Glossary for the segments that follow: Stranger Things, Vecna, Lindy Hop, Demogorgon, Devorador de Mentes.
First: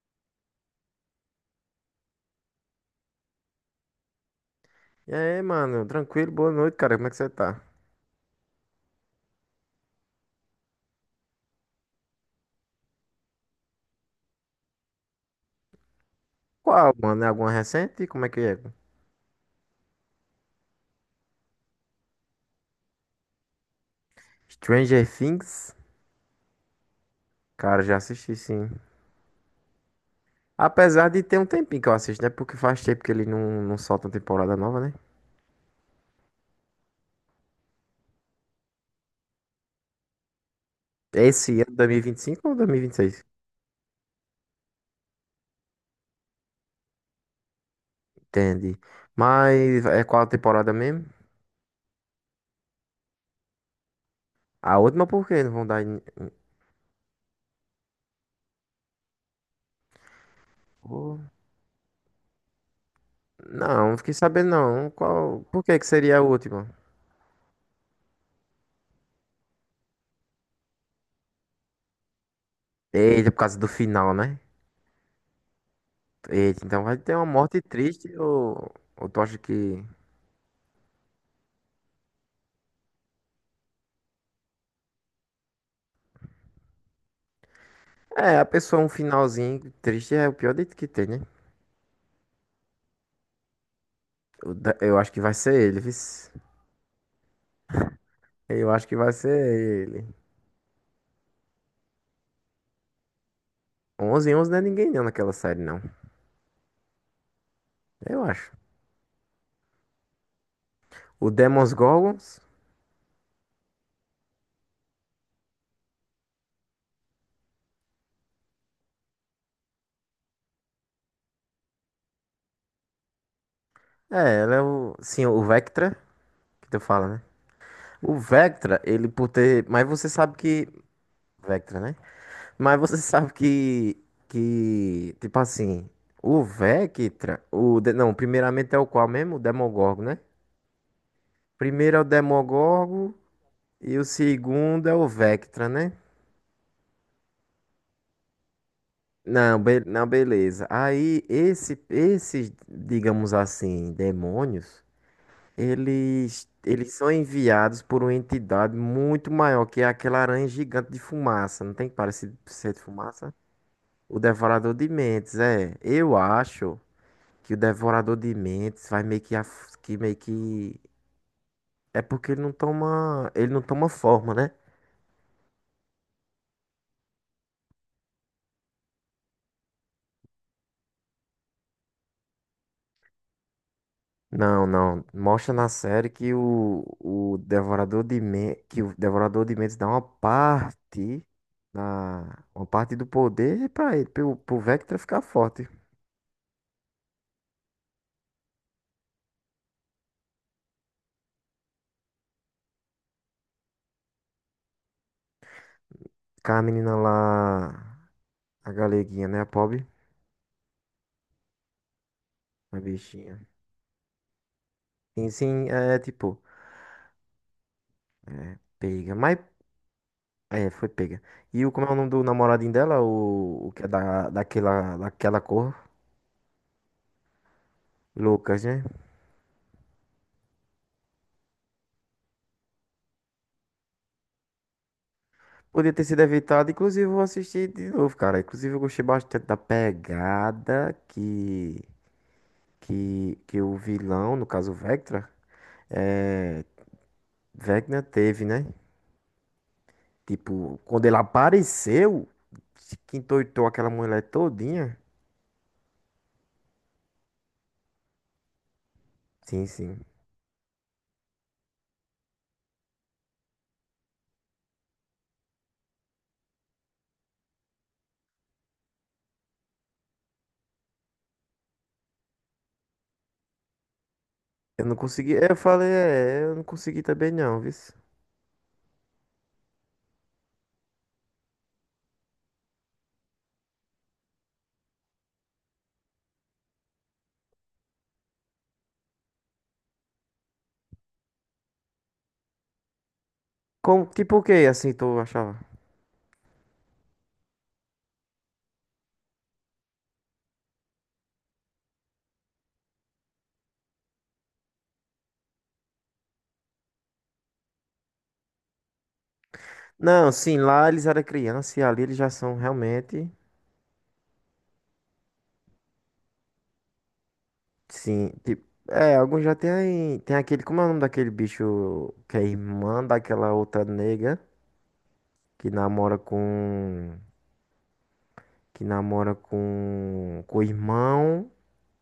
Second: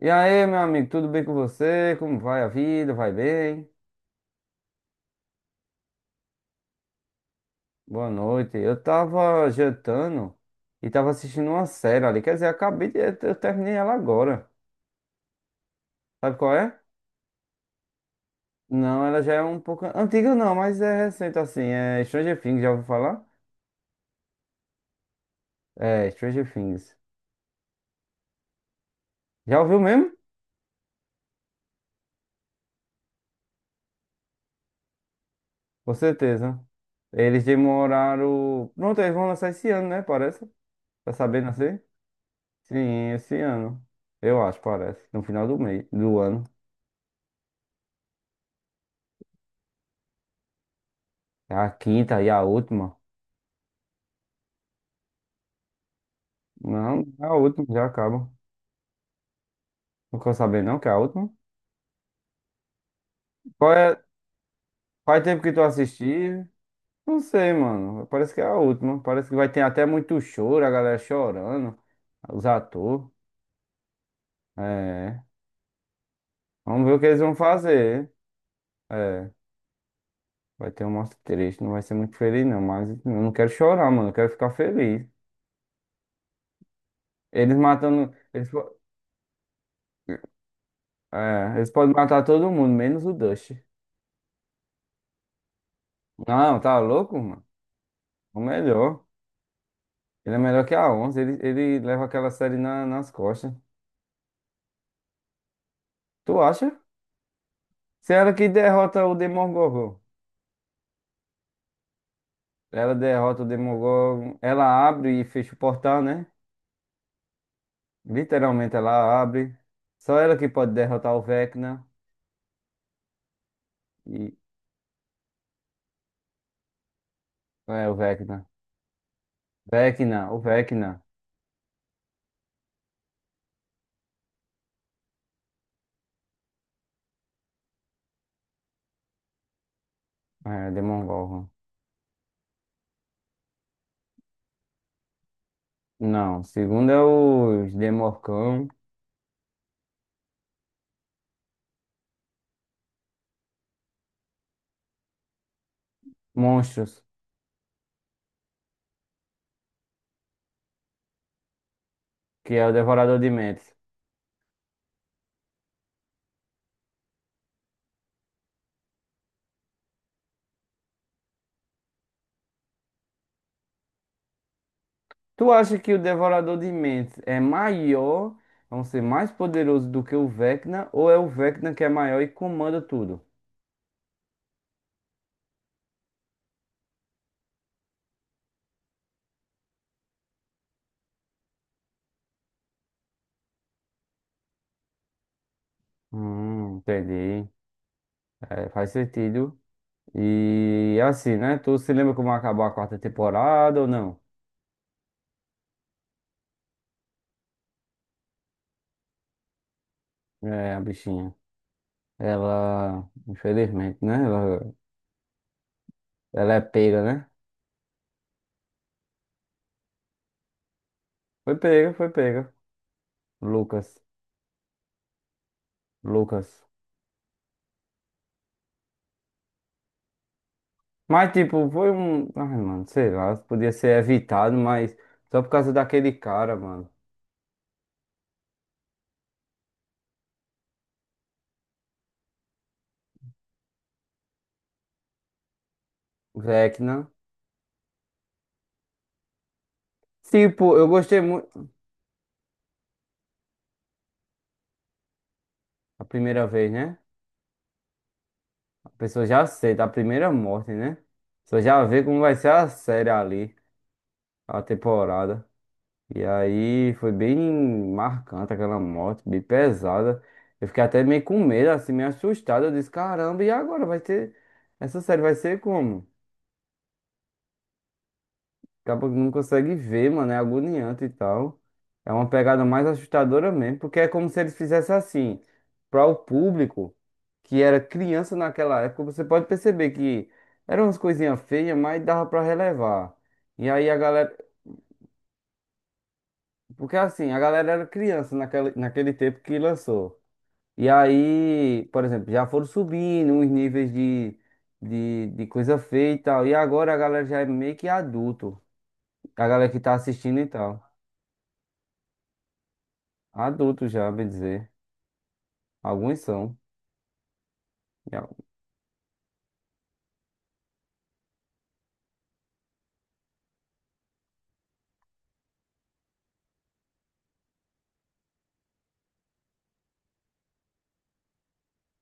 E aí, meu amigo, tudo bem com você? Como vai a vida? Vai bem? E aí, mano? Tranquilo? Boa noite, cara. Como é que você tá? Boa noite. Eu tava jantando e tava assistindo uma série ali. Quer dizer, acabei de. Eu terminei ela agora. Sabe qual é? Qual, mano? É alguma recente? Como é que é? Não, ela já é um pouco antiga, não, mas é recente assim. É Stranger Things, já ouviu falar? Stranger Things? É, Stranger Things. Cara, já assisti sim. Já ouviu mesmo? Apesar de ter um tempinho que eu assisto, né? Porque faz tempo que ele não solta uma temporada nova, né? Com certeza. Eles demoraram. Pronto, eles vão lançar esse ano, né? Parece. Tá sabendo Esse ano, assim? 2025 ou Sim, 2026? esse ano. Eu acho, parece. No final do mês, do ano. Entendi. Mas é qual a temporada mesmo? É a quinta e a última? A última por quê? Não vão dar. Não, é a última já acaba. Não quero saber não que é a Ô, última. Qual Não, é? não fiquei sabendo não. Faz Qual. tempo que tu Por que que seria a assistiu? última? Não sei, mano. Parece que é a última. Parece que vai ter até muito choro, a galera chorando. Os atores. Eita, por causa do final, né? É. Eita, Vamos então ver vai o que ter eles uma vão morte fazer. triste, ou tu É. acha que. Vai ter um mostra triste. Não vai ser muito feliz, não. Mas eu não quero chorar, mano. Eu quero ficar feliz. Eles matando. É, a Eles, po- pessoa um finalzinho triste é o pior dito que tem, né? é, eles podem matar todo mundo, menos o Dust. Eu acho que vai ser ele, vice. Não, tá louco, mano? É o Eu acho que melhor. vai ser ele. Ele é melhor que a Onze. Ele leva aquela série nas costas. Onze, e 11 não é ninguém não naquela série, não. Tu acha? Se Eu ela que acho. derrota o Demogorgon. O Demons Gorgons. Ela derrota o Demogorgon. Ela abre e fecha o portal, né? Literalmente ela abre. Só ela que pode derrotar o Vecna. E... É, ela é o. Sim, o Vectra, que tu fala, né? É, o O Vecna. Vectra, ele por ter. Mas você Vecna, sabe o que. Vecna. Vectra, né? Mas você sabe que. Que. Tipo assim. O Vectra. Não, primeiramente é o qual mesmo? O Demogorgon, né? É, Demogorgon. Primeiro é o Demogorgon. E o segundo é o Vectra, né? Não, segundo é os Demorcão. Não, não, beleza. Aí esse, esses, digamos assim, demônios, eles Monstros, são enviados por uma entidade muito maior, que é aquela aranha gigante de fumaça. Não tem parecido que é o ser de Devorador de fumaça? Mentes. O Devorador de Mentes, é. Eu acho que o Devorador de Mentes vai meio que, que meio que é porque ele não toma forma, né? Tu acha que o Devorador de Mentes é maior, é um ser mais poderoso do que o Vecna, ou é o Vecna que é maior e comanda tudo? Não, não. Mostra na série que o Devorador que o Devorador de Mentes dá uma parte da uma parte do poder pra ele, pro Vectra ficar forte. Entendi. É, faz sentido. E assim, né? Tu se lembra como acabou a quarta temporada ou não? Ficar a menina lá, a galeguinha, né, a pobre, É, a bichinha. a Ela, bichinha. infelizmente, né? Ela, Sim, sim, é tipo, ela é pega, né? pega, mas é, foi pega. Foi E o como é pega, o foi nome do pega. namoradinho dela, o que é Lucas, daquela daquela cor, Lucas. Lucas, né? Mas, tipo, foi um. Ai, mano, sei lá, podia ser evitado, mas só por causa Podia ter daquele sido cara, evitado, mano. inclusive eu vou assistir de novo, cara. Inclusive eu gostei bastante da pegada que o vilão, no caso o Vectra, é, Vecna. Vecna teve, né? Tipo, Tipo, eu quando ele gostei muito. apareceu, que endoidou aquela mulher todinha. A primeira vez, né? A pessoa já Sim, aceita a sim. primeira morte, né? A pessoa já vê como vai ser a série ali, a temporada. E aí foi bem marcante aquela morte, bem pesada. Eu fiquei até meio com medo, assim, meio assustado. Eu disse, caramba, e agora vai ter. Eu não Essa série consegui, vai eu ser falei, como? é, eu não consegui também não, viu? Acaba que não consegue ver, mano, é agoniante e tal. É uma pegada mais assustadora mesmo, porque é como se eles fizessem assim, para o público que era criança naquela época, você pode perceber que eram umas coisinhas feias, mas dava para relevar. E aí a Como, tipo galera, o quê, assim, tu achava? porque assim, a galera era criança naquele tempo que lançou. E aí, por exemplo, já foram subindo os níveis de coisa feia e tal. E agora a galera já é meio que adulto, a galera que tá Não, assistindo e sim, tal. lá eles eram criança e ali eles já são realmente. Adultos já, bem dizer. Alguns são. E Sim, al- tipo, é, alguns já tem, tem aquele, como é o nome daquele bicho que é irmã daquela outra nega que namora com, que namora com o irmão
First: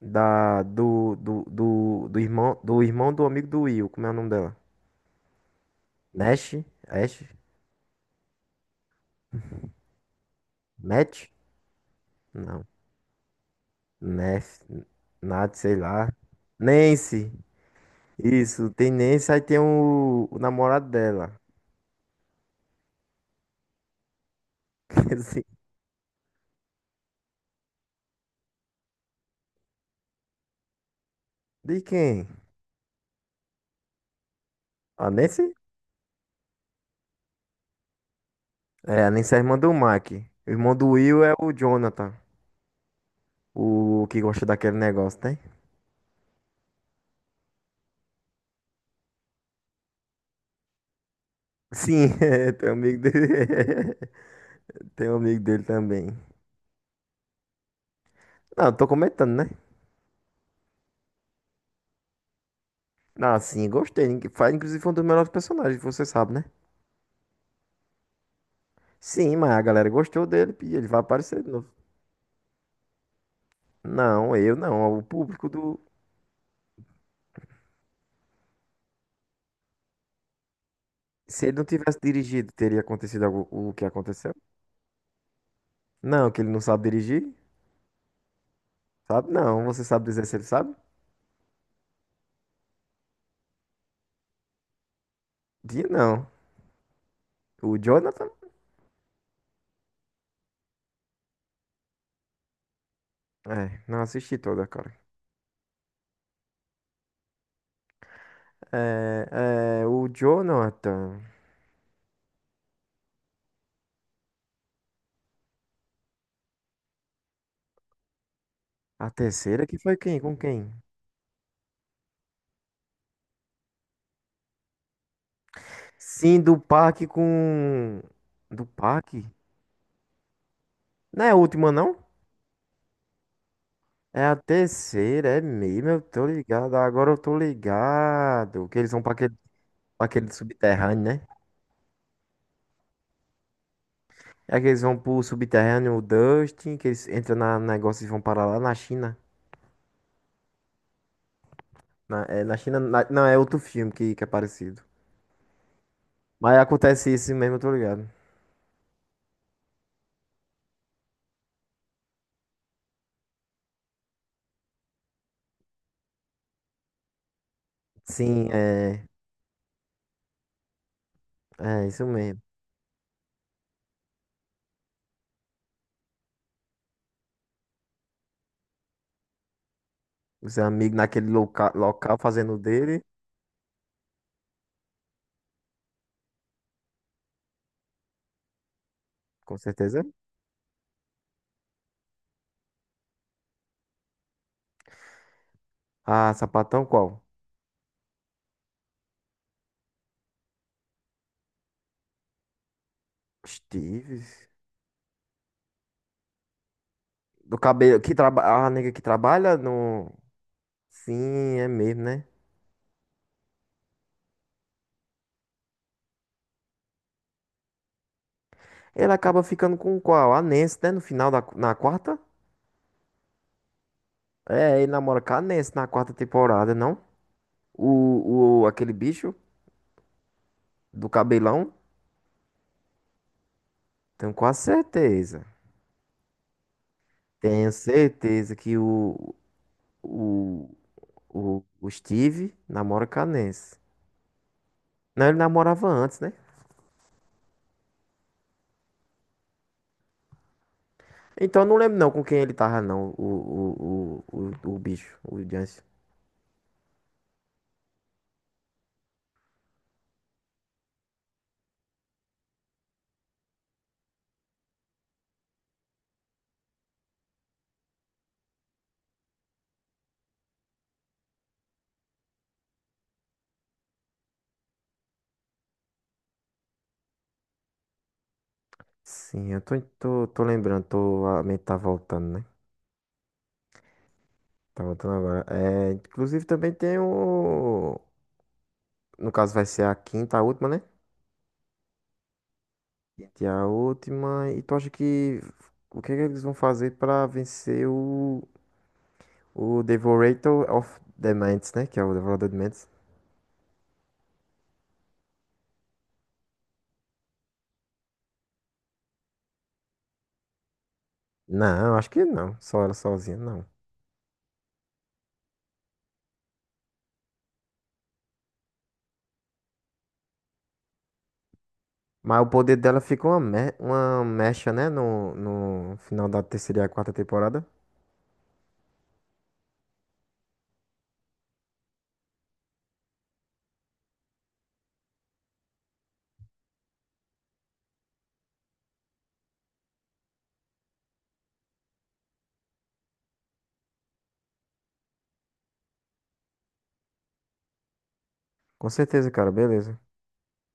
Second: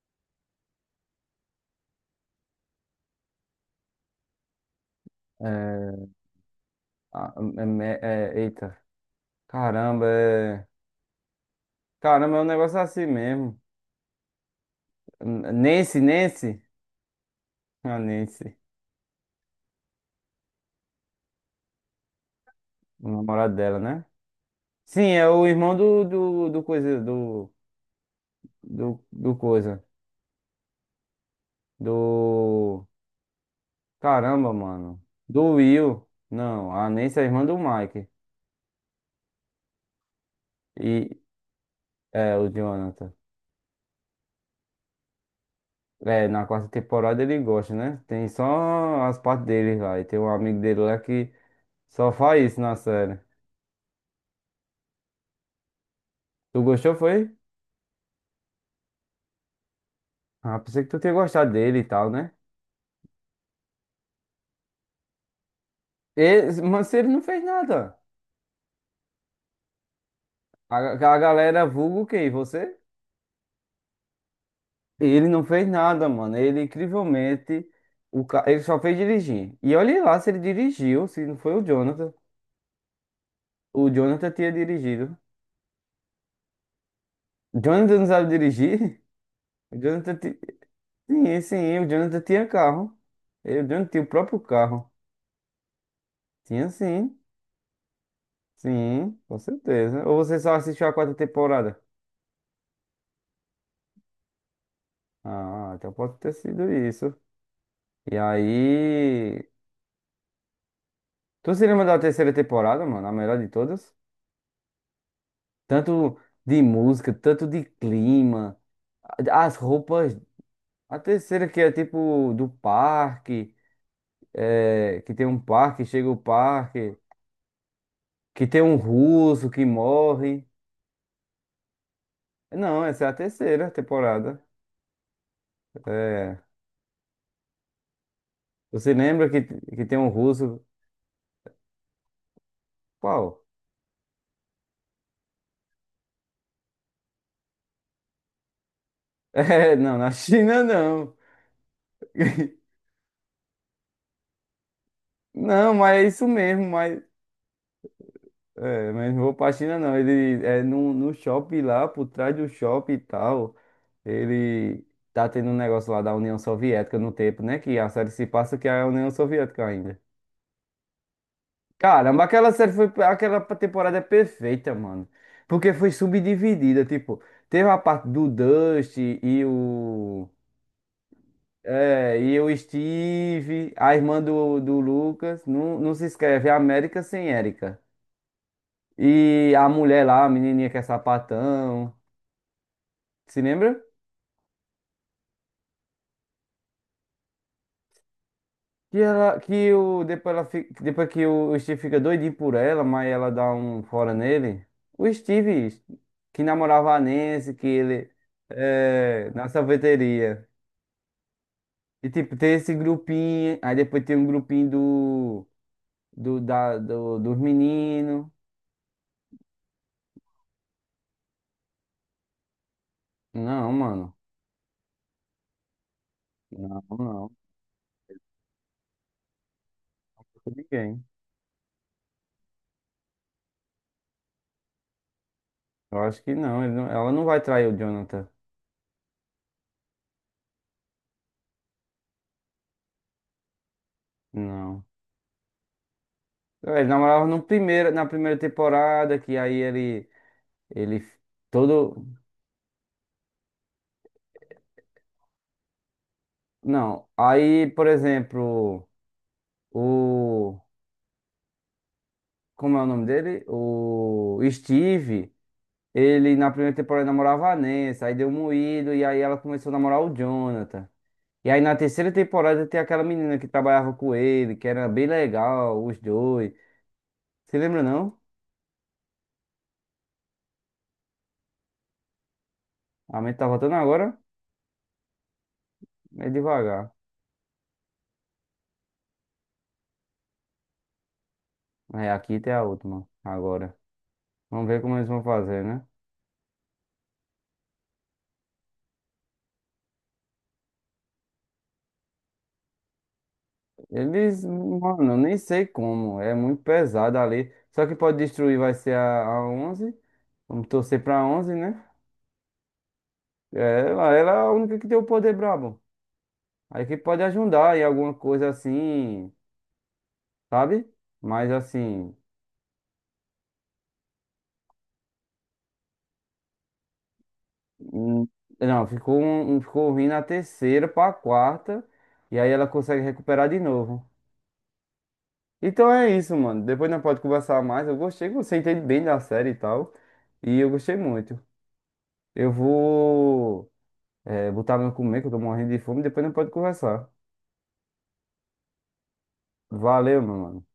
da, do, do, do, do irmão, do irmão do amigo do Will, como é o nome dela? É, Nash? Ash? a- é- eita, caramba, Matt? caramba, é um Não, negócio assim mesmo. Ness, Nath, sei Nancy, lá. Nancy? Nancy, A Nancy, isso, tem Nancy, aí tem o namorado dela. o namorado dela, né? Sim, é Assim, o irmão do coisa, do coisa, de quem? do, caramba, mano, A Nancy? do Will. Não, a Nancy é a irmã do Mike É, a Anissa é a irmã do Mac. O irmão do e, Will é o Jonathan, é, o Jonathan. o que gosta daquele negócio, tem? É, na quarta temporada ele gosta, né? Tem só as partes dele lá. E tem um amigo dele lá que Sim, só faz é, isso tem um na amigo série. dele. Tem um amigo dele também. Tu gostou, foi? Não, eu tô comentando, né? Ah, pensei que tu tinha gostado dele e tal, né? Ah, sim, gostei. Ningu- Faz, inclusive, foi um dos melhores personagens, você sabe, né? Mas ele não fez nada. Sim, mas a galera gostou dele e A, ele vai a aparecer de galera novo. vulga o quê? Você? Não, eu não. O Ele não público fez do. nada, mano. Ele, incrivelmente, ele só fez dirigir. E olha lá se ele dirigiu, se não Se foi ele o não tivesse Jonathan. dirigido, teria acontecido o que O Jonathan aconteceu? tinha dirigido. Não, que ele não sabe dirigir? Jonathan não sabe dirigir? Sabe? Não. O Você sabe Jonathan. dizer se ele sabe? Sim, sim, o Jonathan tinha carro. E o Jonathan tinha o próprio carro. Dia não. Tinha sim, O Jonathan? sim, com certeza. Ou você só assistiu a quarta temporada? É, não assisti toda, cara. Ah, então pode ter sido isso. E aí. O Jonathan. Tu se lembra da terceira temporada, mano? A melhor de todas? Tanto de música, tanto de clima, A as terceira que foi roupas. quem? Com quem? A terceira que é tipo do parque, que tem um parque, chega o Sim, do parque, parque com. que tem Do um parque? russo que morre. Não é a última, não? Não, essa é a terceira É a temporada. terceira, é mesmo. Eu tô É. ligado. Agora eu tô ligado. Que eles Você vão lembra que, tem pra um aquele russo? subterrâneo, né? Qual? É que eles vão pro subterrâneo, o Dustin, que eles entram na no negócio e vão parar lá na China. É, não, na China não. Na, é, na China. Não, é outro filme que é parecido. Não, mas é isso Mas mesmo, mas. acontece isso mesmo, eu tô ligado. É, mas não vou pra China não. Ele é no, no shopping lá, por trás do shopping e tal. Ele tá tendo um negócio lá da União Soviética no tempo, né? Que a série se Sim, passa que é a é. União Soviética ainda. É, isso Caramba, mesmo. aquela série foi. Aquela temporada é perfeita, mano. Porque foi subdividida, tipo, teve a parte do Dust e o. Os amigos naquele loca É, local e fazendo eu o dele, Steve, a irmã do Lucas, não, não se escreve é América sem Érica. E com a certeza. mulher lá, a menininha que é sapatão, se lembra? Ah, sapatão qual? Que ela, que o, depois, ela, fi- depois que o Steve fica doidinho por ela, mas ela dá um fora Steves. nele. O Steve, que namorava a Nancy, Do cabelo que trabalha. A nega que na trabalha no. sorveteria. Sim, é mesmo, E né? tipo, tem esse grupinho, aí depois tem um grupinho dos meninos. Ele acaba ficando com qual? A Nancy, né? No final da na quarta? Não, mano. É, ele namora com a Nancy na quarta temporada, Não, não? não, Aquele bicho com ninguém. do cabelão? Tenho quase certeza. Eu acho que não, ele não- ela não vai trair Tenho o Jonathan. certeza que o, o Steve namora com a Nancy. Não. Não, ele namorava antes, né? É, ele namorava no primeiro, na primeira temporada, que aí ele Então eu não todo. lembro não com quem ele tava, não, o bicho, o Jansen. Não. Aí, por exemplo, o. Como é o nome dele? O Steve. Ele na primeira temporada namorava a Nancy, aí deu moído, e aí ela começou a namorar o Jonathan. E aí na terceira temporada tem aquela menina que trabalhava com ele, que era bem legal, os dois. Você lembra, não? Sim, eu tô lembrando, tô, a mente tá voltando, né? A mente tá voltando agora? Tá voltando agora. É, É inclusive também devagar. tem o. No caso vai ser a quinta, a última, né? É, aqui tem a última. Quinta e a Agora. última. E Vamos tu ver acha como eles vão que. fazer, né? O que é que eles vão fazer pra vencer o. O Devorator of the Mentes, né? Que é o Devorador de Mentes. Eles, mano, eu nem sei como. É muito pesado ali. Só que pode destruir vai ser a Onze. Vamos torcer pra Onze, né? Não, acho que não. Só ela sozinha, É, não. ela é a única que tem o poder brabo. Aí que pode ajudar em alguma coisa assim, sabe? Mas assim. Mas o poder dela fica uma, uma mecha, né? No, no final da terceira e a quarta temporada. hum, Não, ficou ruim na terceira pra quarta. E aí ela consegue recuperar de novo. Então é isso, mano. Depois nós pode conversar mais. Eu gostei, você entende bem da série e tal. E eu gostei muito. Eu vou, botar meu comer, que eu tô morrendo de fome. Depois nós pode conversar. Com certeza, cara, beleza. Valeu, meu mano.